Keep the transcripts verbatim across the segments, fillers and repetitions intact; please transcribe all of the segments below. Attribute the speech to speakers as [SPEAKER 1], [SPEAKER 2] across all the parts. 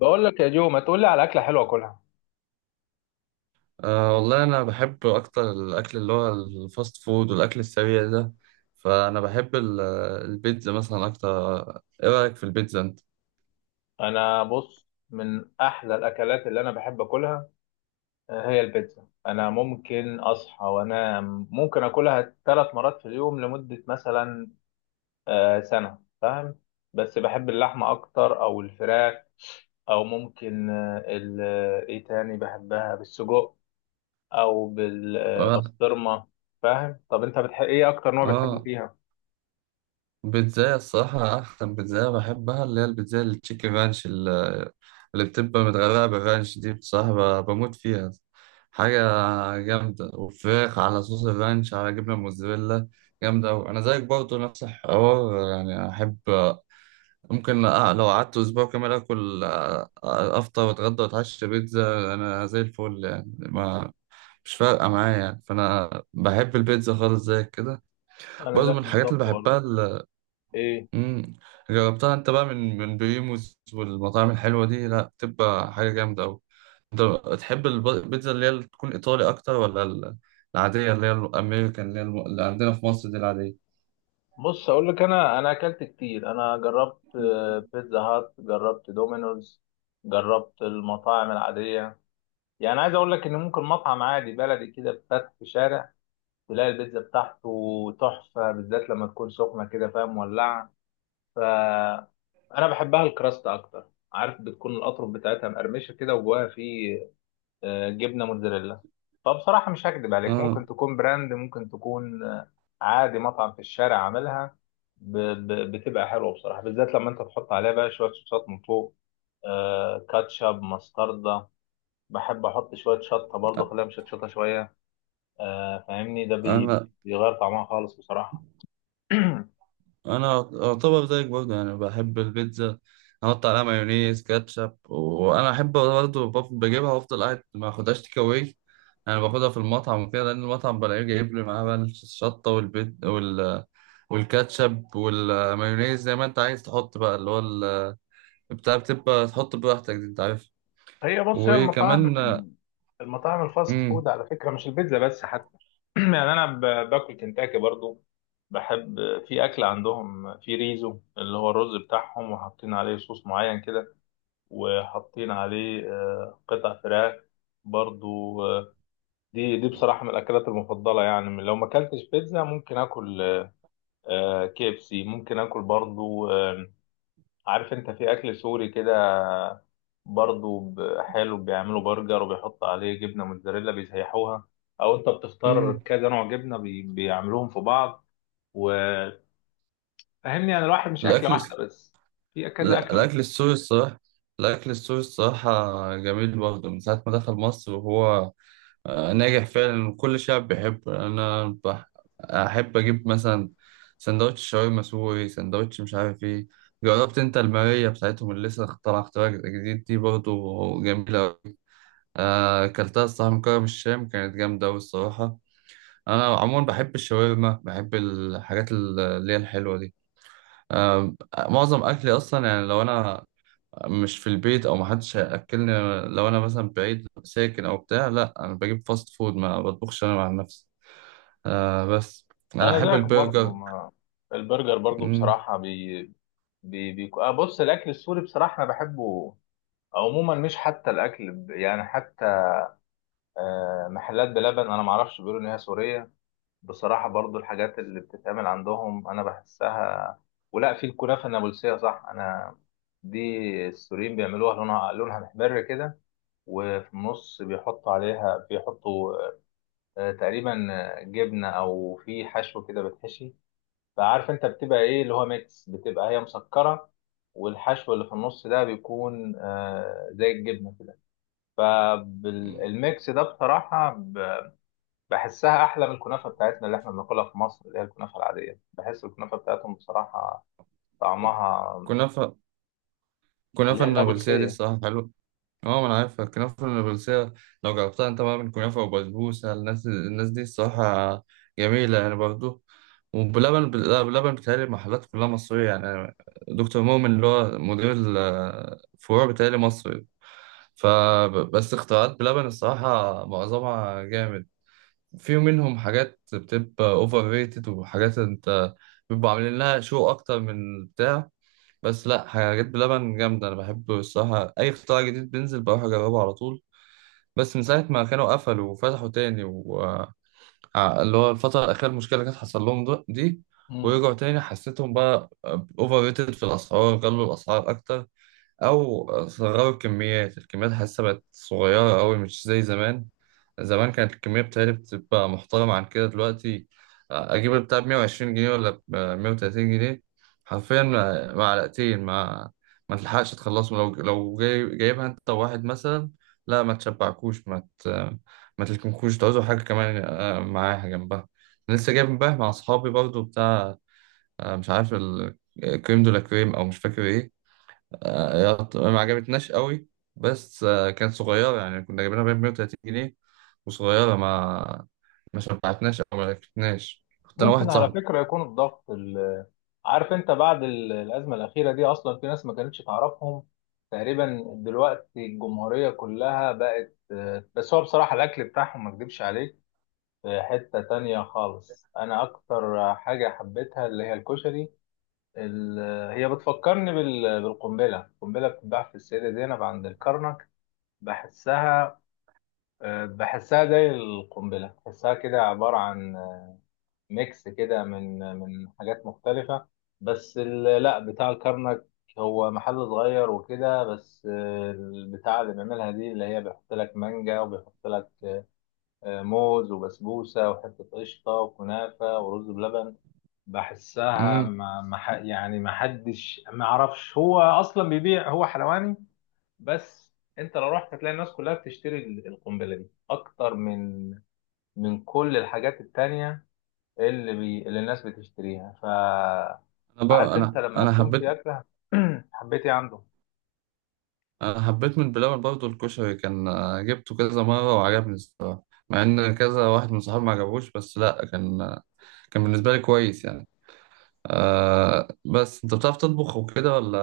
[SPEAKER 1] بقول لك يا جو، ما تقول لي على اكله حلوه اكلها.
[SPEAKER 2] أه والله أنا بحب أكتر الأكل اللي هو الفاست فود والأكل السريع ده. فأنا بحب ال- البيتزا مثلا أكتر. إيه رأيك في البيتزا أنت؟
[SPEAKER 1] انا بص، من احلى الاكلات اللي انا بحب اكلها، آه، هي البيتزا. انا ممكن اصحى وانا ممكن اكلها ثلاث مرات في اليوم، لمده مثلا آه، سنه، فاهم؟ بس بحب اللحمه اكتر او الفراخ، او ممكن آه، ال- آه، ايه تاني، بحبها بالسجق او
[SPEAKER 2] آه
[SPEAKER 1] بالبسطرمه. فاهم؟ طب انت بتحب ايه؟ اكتر نوع بتحبه
[SPEAKER 2] آه،
[SPEAKER 1] فيها؟
[SPEAKER 2] بيتزاية الصراحة أحسن بيتزاية بحبها اللي هي البيتزاية التشيكن رانش ال- اللي بتبقى متغرقة بالرانش دي بصراحة ب- بموت فيها. حاجة جامدة وفراخ على صوص الرانش على جبنة موزاريلا جامدة أوي. أنا زيك برضه نفس الحوار، يعني أحب. ممكن أ- لو قعدت اسبوع كامل اكل أ- أ- افطر واتغدى واتعشى بيتزا انا زي الفل، يعني ما مش فارقه معايا، يعني فانا بحب البيتزا خالص زي كده.
[SPEAKER 1] انا
[SPEAKER 2] برضه من
[SPEAKER 1] ذاك
[SPEAKER 2] الحاجات
[SPEAKER 1] بالظبط
[SPEAKER 2] اللي بحبها
[SPEAKER 1] برضه.
[SPEAKER 2] ال-
[SPEAKER 1] ايه،
[SPEAKER 2] مم. جربتها انت بقى من من بريموز والمطاعم الحلوه دي؟ لا بتبقى حاجه جامده قوي. انت تحب الب- البيتزا اللي هي اللي تكون ايطالي اكتر ولا ال- العاديه اللي هي الامريكان اللي هي الم- اللي عندنا في مصر دي العاديه؟
[SPEAKER 1] بص اقول لك، انا انا اكلت كتير. انا جربت آه، بيتزا هات، جربت دومينوز، جربت المطاعم العاديه. يعني عايز اقول لك ان ممكن مطعم عادي بلدي كده فتح في شارع، تلاقي البيتزا بتاعته تحفه، بالذات لما تكون سخنه كده، فاهم؟ مولعه. ف انا بحبها الكراست اكتر، عارف بتكون الاطراف بتاعتها مقرمشه كده، وجواها فيه آه، جبنه موتزاريلا. فبصراحه مش هكدب عليك،
[SPEAKER 2] اه،
[SPEAKER 1] ممكن تكون براند، ممكن تكون آه، عادي مطعم في الشارع عاملها ب- ب- بتبقى حلوه بصراحه، بالذات لما انت تحط عليها بقى شويه صوصات من فوق، آه، كاتشب، مستردة. بحب احط شويه شطه برضه، اخليها مشطشطه شويه، آه، فاهمني؟ ده بي-
[SPEAKER 2] انا
[SPEAKER 1] بيغير طعمها خالص بصراحه.
[SPEAKER 2] انا اعتبر زيك برضه، يعني بحب البيتزا، احط عليها مايونيز كاتشب. وانا احب برضه بف- بجيبها وافضل قاعد ما اخدهاش تيك اواي. انا باخدها في المطعم وكده، لان المطعم بلاقيه جايب لي معاه بقى الشطه والبيت وال والكاتشب والمايونيز زي ما انت عايز تحط بقى اللي هو ال- بتاع بتبقى تحط براحتك دي، انت عارف.
[SPEAKER 1] هي بص، هي المطاعم
[SPEAKER 2] وكمان
[SPEAKER 1] المطاعم الفاست
[SPEAKER 2] امم.
[SPEAKER 1] فود على فكرة، مش البيتزا بس حتى. يعني أنا ب- باكل كنتاكي برضو. بحب في أكل عندهم في ريزو، اللي هو الرز بتاعهم، وحاطين عليه صوص معين كده، وحاطين عليه آه، قطع فراخ برضو. آه، دي دي بصراحة من الأكلات المفضلة. يعني لو ما أكلتش بيتزا، ممكن آكل آه، كي إف سي، ممكن آكل برضو. آه، عارف أنت في أكل سوري كده برضو، ب- حلو، بيعملوا برجر وبيحط عليه جبنة موتزاريلا، بيسيحوها، أو أنت بتختار
[SPEAKER 2] امم.
[SPEAKER 1] كذا نوع جبنة، بي... بيعملوهم في بعض. وفهمني، أنا الواحد مش أكلة
[SPEAKER 2] الاكل
[SPEAKER 1] واحدة
[SPEAKER 2] الس-
[SPEAKER 1] بس، في كذا
[SPEAKER 2] لا،
[SPEAKER 1] أكلة
[SPEAKER 2] الاكل
[SPEAKER 1] ممكن.
[SPEAKER 2] السوري الصراحه، الاكل السوري الصراحه جميل برضه. من ساعه ما دخل مصر وهو آه، ناجح فعلا وكل شعب بيحبه. انا بح... احب اجيب مثلا سندوتش شاورما سوري، سندوتش مش عارف ايه. جربت انت الماريه بتاعتهم اللي لسه طالعه اختراع جديد دي؟ برضه جميله أوي. آه، اكلتها الصراحه من كرم الشام، كانت جامده أوي الصراحه. انا عموما بحب الشاورما، بحب الحاجات اللي هي الحلوه دي. آه، معظم اكلي اصلا، يعني لو انا مش في البيت او محدش هياكلني، لو انا مثلا بعيد ساكن او بتاع، لا انا بجيب فاست فود، ما بطبخش انا مع نفسي. آه بس أنا
[SPEAKER 1] أنا
[SPEAKER 2] أحب
[SPEAKER 1] زيك برضو،
[SPEAKER 2] البرجر.
[SPEAKER 1] ما البرجر برضو
[SPEAKER 2] مم.
[SPEAKER 1] بصراحة بي... بي... بي... آه بص، الأكل السوري بصراحة أنا بحبه عموما، مش حتى الأكل ب- يعني حتى آه، محلات بلبن، أنا معرفش، بيقولوا إن هي سورية. بصراحة برضو الحاجات اللي بتتعمل عندهم أنا بحسها، ولا في الكنافة النابلسية، صح؟ أنا دي السوريين بيعملوها، لونها لونها محمر كده، وفي النص بيحطوا عليها، بيحطوا آه، تقريبا آه، جبنة أو في حشو كده بتحشي. فعارف أنت بتبقى إيه؟ اللي هو ميكس، بتبقى هي مسكرة، والحشو اللي في النص ده بيكون آه، زي الجبنة كده.
[SPEAKER 2] مم.
[SPEAKER 1] فالميكس ده بصراحة بحسها احلى من الكنافه بتاعتنا اللي احنا بناكلها في مصر، اللي هي الكنافه العاديه. بحس الكنافه بتاعتهم بصراحه طعمها،
[SPEAKER 2] كنافة.
[SPEAKER 1] اللي
[SPEAKER 2] كنافة
[SPEAKER 1] هي
[SPEAKER 2] النابلسية دي
[SPEAKER 1] النابلسيه.
[SPEAKER 2] الصراحة حلوة. اه، ما أنا عارفها الكنافة النابلسية. لو جربتها أنت بقى من كنافة وبسبوسة، الناس الناس دي الصراحة جميلة يعني برضه. وبلبن بل- لا، بلبن بتهيألي المحلات كلها مصرية يعني. دكتور مؤمن اللي هو مدير الفروع بتهيألي مصري. فبس اختراعات بلبن الصراحة معظمها جامد. في منهم حاجات بتبقى اوفر ريتد وحاجات انت بيبقوا عاملين لها شو اكتر من البتاع. بس لا، حاجات بلبن جامده، انا بحب الصراحه اي اختراع جديد بينزل بروح اجربه على طول. بس من ساعه ما كانوا قفلوا وفتحوا تاني و... ع- اللي هو الفتره الاخيره المشكله اللي كانت حصل لهم ده- دي،
[SPEAKER 1] مم.
[SPEAKER 2] ورجعوا تاني حسيتهم بقى اوفر ريتد في الاسعار، غلوا الاسعار اكتر او صغروا الكميات. الكميات حاسه بقت صغيره قوي مش زي زمان. زمان كانت الكمية بتاعتي بتبقى محترمة عن كده دلوقتي. أجيب البتاع بمية وعشرين جنيه ولا بمية وتلاتين جنيه حرفيا مع- معلقتين، ما ما تلحقش تخلصهم. لو لو جاي جايبها أنت واحد مثلا، لا ما تشبعكوش، ما ت... ما تلكمكوش، تعوزوا حاجة كمان آه، معاها جنبها. أنا لسه جايب امبارح مع أصحابي برضو بتاع، آه، مش عارف الكريم دولا كريم أو مش فاكر إيه. آه، يط- ما عجبتناش قوي. بس آه، كانت صغيرة يعني، كنا جايبينها ب مية وتلاتين جنيه وصغيرة، ما ما شبعتناش أو ما عرفتناش، كنت أنا
[SPEAKER 1] ممكن
[SPEAKER 2] واحد
[SPEAKER 1] على
[SPEAKER 2] صاحبي.
[SPEAKER 1] فكره يكون الضغط ال- عارف انت بعد ال- الازمه الاخيره دي، اصلا في ناس ما كانتش تعرفهم، تقريبا دلوقتي الجمهوريه كلها بقت آه، بس هو بصراحه الاكل بتاعهم، ما اكدبش عليك، في حته تانية خالص. انا اكتر حاجه حبيتها اللي هي الكشري. ال- هي بتفكرني بال- بالقنبلة. القنبلة بتتباع في السيدة زينب عند الكرنك. بحسها آه، بحسها زي القنبلة، بحسها كده عبارة عن آه، ميكس كده من من حاجات مختلفة. بس ال- لا، بتاع الكرنك هو محل صغير وكده بس، آه، البتاع اللي بيعملها دي اللي هي، بيحط لك مانجا، وبيحط لك آه، موز، وبسبوسة، وحتة قشطة، وكنافة، ورز بلبن. بحسها،
[SPEAKER 2] أمم.
[SPEAKER 1] ما ما ح- يعني ما حدش، ما اعرفش هو اصلا بيبيع، هو حلواني، بس انت لو رحت هتلاقي الناس كلها بتشتري ال- القنبله دي اكتر من من كل الحاجات التانية اللي بي اللي الناس بتشتريها. ف
[SPEAKER 2] أنا بقى
[SPEAKER 1] عارف انت
[SPEAKER 2] أنا
[SPEAKER 1] لما
[SPEAKER 2] أنا
[SPEAKER 1] تكون في
[SPEAKER 2] حبيت.
[SPEAKER 1] اكله. حبيتي عنده.
[SPEAKER 2] أنا حبيت من بلبن برضه الكشري، كان آه، جبته كذا مرة وعجبني الصراحة، مع إن كذا واحد من صحابي ما عجبوش، بس لأ كان آه، كان بالنسبة لي كويس يعني. آه بس أنت بتعرف تطبخ وكده ولا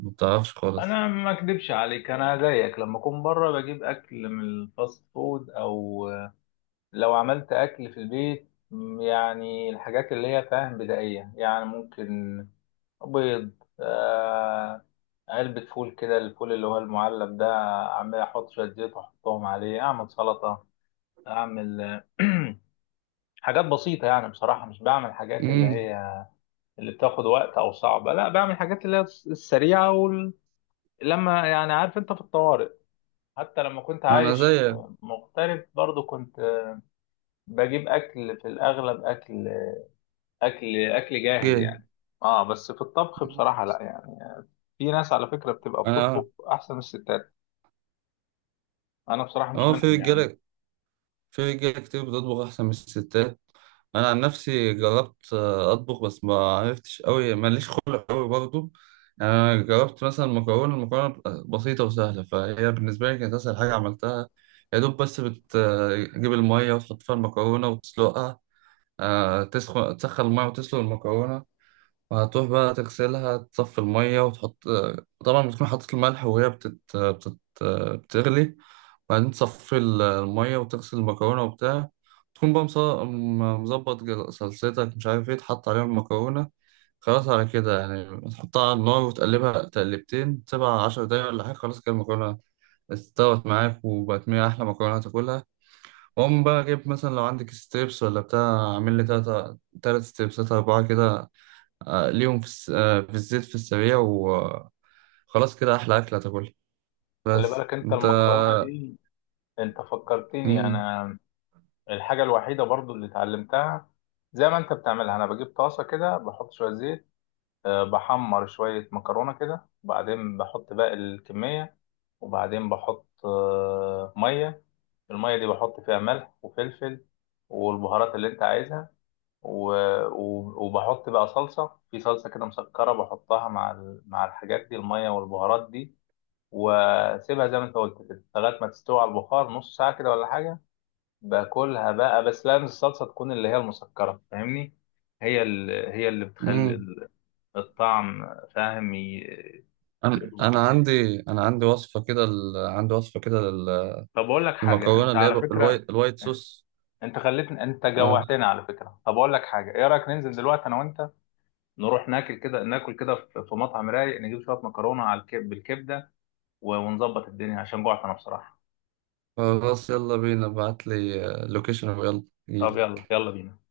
[SPEAKER 2] ما بتعرفش خالص؟
[SPEAKER 1] انا ما اكدبش عليك، انا زيك لما اكون بره بجيب اكل من الفاست فود، او لو عملت أكل في البيت م، يعني الحاجات اللي هي، فاهم، بدائية، يعني ممكن بيض، آه، علبة فول كده، الفول اللي هو المعلب ده، أعمل أحط شوية زيت وأحطهم عليه، أعمل سلطة، أعمل آه، حاجات بسيطة يعني. بصراحة مش بعمل حاجات اللي
[SPEAKER 2] أمم.
[SPEAKER 1] هي اللي بتاخد وقت أو صعبة، لا، بعمل حاجات اللي هي الس- السريعة. وال... لما يعني عارف أنت في الطوارئ، حتى لما كنت
[SPEAKER 2] أنا
[SPEAKER 1] عايش
[SPEAKER 2] زيك.
[SPEAKER 1] مغترب برضو، كنت بجيب أكل، في الأغلب أكل اكل اكل جاهز
[SPEAKER 2] جه.
[SPEAKER 1] يعني. اه، بس في الطبخ بصراحه لا يعني، في ناس على فكره بتبقى
[SPEAKER 2] أنا
[SPEAKER 1] بتطبخ احسن من الستات، انا بصراحه مش
[SPEAKER 2] اه في
[SPEAKER 1] منهم يعني.
[SPEAKER 2] رجاله، في رجاله كتير بتطبخ احسن من الستات. انا عن نفسي جربت آه، اطبخ بس ما عرفتش قوي، ماليش خلق قوي برضو. يعني انا جربت مثلا مكرونه، المكرونه بتبقى بسيطه وسهله، فهي بالنسبه لي كانت اسهل حاجه عملتها. يا دوب بس بتجيب الميه وتحط فيها المكرونه وتسلقها. آه، تسخن تسخن الميه وتسلق المكرونه، وهتروح بقى تغسلها، تصفي الميه وتحط آه، طبعا بتكون حاطط الملح وهي بتت... بتت... بتغلي. بعدين تصفي ال- المية وتغسل المكرونة وبتاع، تكون بقى مص- م- مظبط جل- صلصتك مش عارف ايه تحط عليها المكرونة. خلاص على كده يعني، تحطها على النار وتقلبها تقلبتين، تسيبها عشر دقايق ولا حاجة، خلاص كده المكرونة استوت معاك وبقت من أحلى مكرونة هتاكلها. وأقوم بقى جايب مثلا لو عندك ستريبس ولا بتاع، أعمل لي تلاتة تلات ستريبسات أربعة كده، آه، ليهم في, الس... آه، في الزيت في السريع وخلاص كده أحلى أكلة هتاكلها.
[SPEAKER 1] خلي
[SPEAKER 2] بس
[SPEAKER 1] بالك انت
[SPEAKER 2] أنت
[SPEAKER 1] المكرونه دي، انت فكرتني
[SPEAKER 2] مم.
[SPEAKER 1] انا الحاجه الوحيده برضو اللي اتعلمتها. زي ما انت بتعملها، انا بجيب طاسه كده، بحط شويه زيت، آه، بحمر شويه مكرونه كده، وبعدين بحط باقي الكميه، وبعدين بحط آه، ميه. الميه دي بحط فيها ملح وفلفل والبهارات اللي انت عايزها، و... و... وبحط بقى صلصة، في صلصة كده مسكرة، بحطها مع ال... مع الحاجات دي، المية والبهارات دي، واسيبها زي ما انت قلت كده لغاية ما تستوي على البخار، نص ساعة كده ولا حاجة. باكلها بقى. بس لازم الصلصة تكون اللي هي المسكرة، فاهمني؟ هي اللي، هي اللي بتخلي
[SPEAKER 2] مم.
[SPEAKER 1] ال- الطعم، فاهم؟ ي-
[SPEAKER 2] انا
[SPEAKER 1] يظبط
[SPEAKER 2] انا
[SPEAKER 1] الدنيا.
[SPEAKER 2] عندي، انا عندي وصفه كده ال... عندي وصفه كده لل-
[SPEAKER 1] طب اقول لك حاجة،
[SPEAKER 2] للمكرونه
[SPEAKER 1] انت
[SPEAKER 2] اللي هي
[SPEAKER 1] على
[SPEAKER 2] ب- الواي...
[SPEAKER 1] فكرة
[SPEAKER 2] الوايت صوص.
[SPEAKER 1] انت خليتني، انت
[SPEAKER 2] اه
[SPEAKER 1] جوعتني على فكرة. طب اقول لك حاجة، ايه رأيك ننزل دلوقتي انا وانت، نروح ناكل كده، ناكل كده في في مطعم رايق، نجيب شويه مكرونه على الكب بالكبده، و- ونظبط الدنيا، عشان جوعت انا بصراحه.
[SPEAKER 2] خلاص يلا بينا، ابعت لي لوكيشن
[SPEAKER 1] طب
[SPEAKER 2] ويلا.
[SPEAKER 1] يلا، يلا بينا.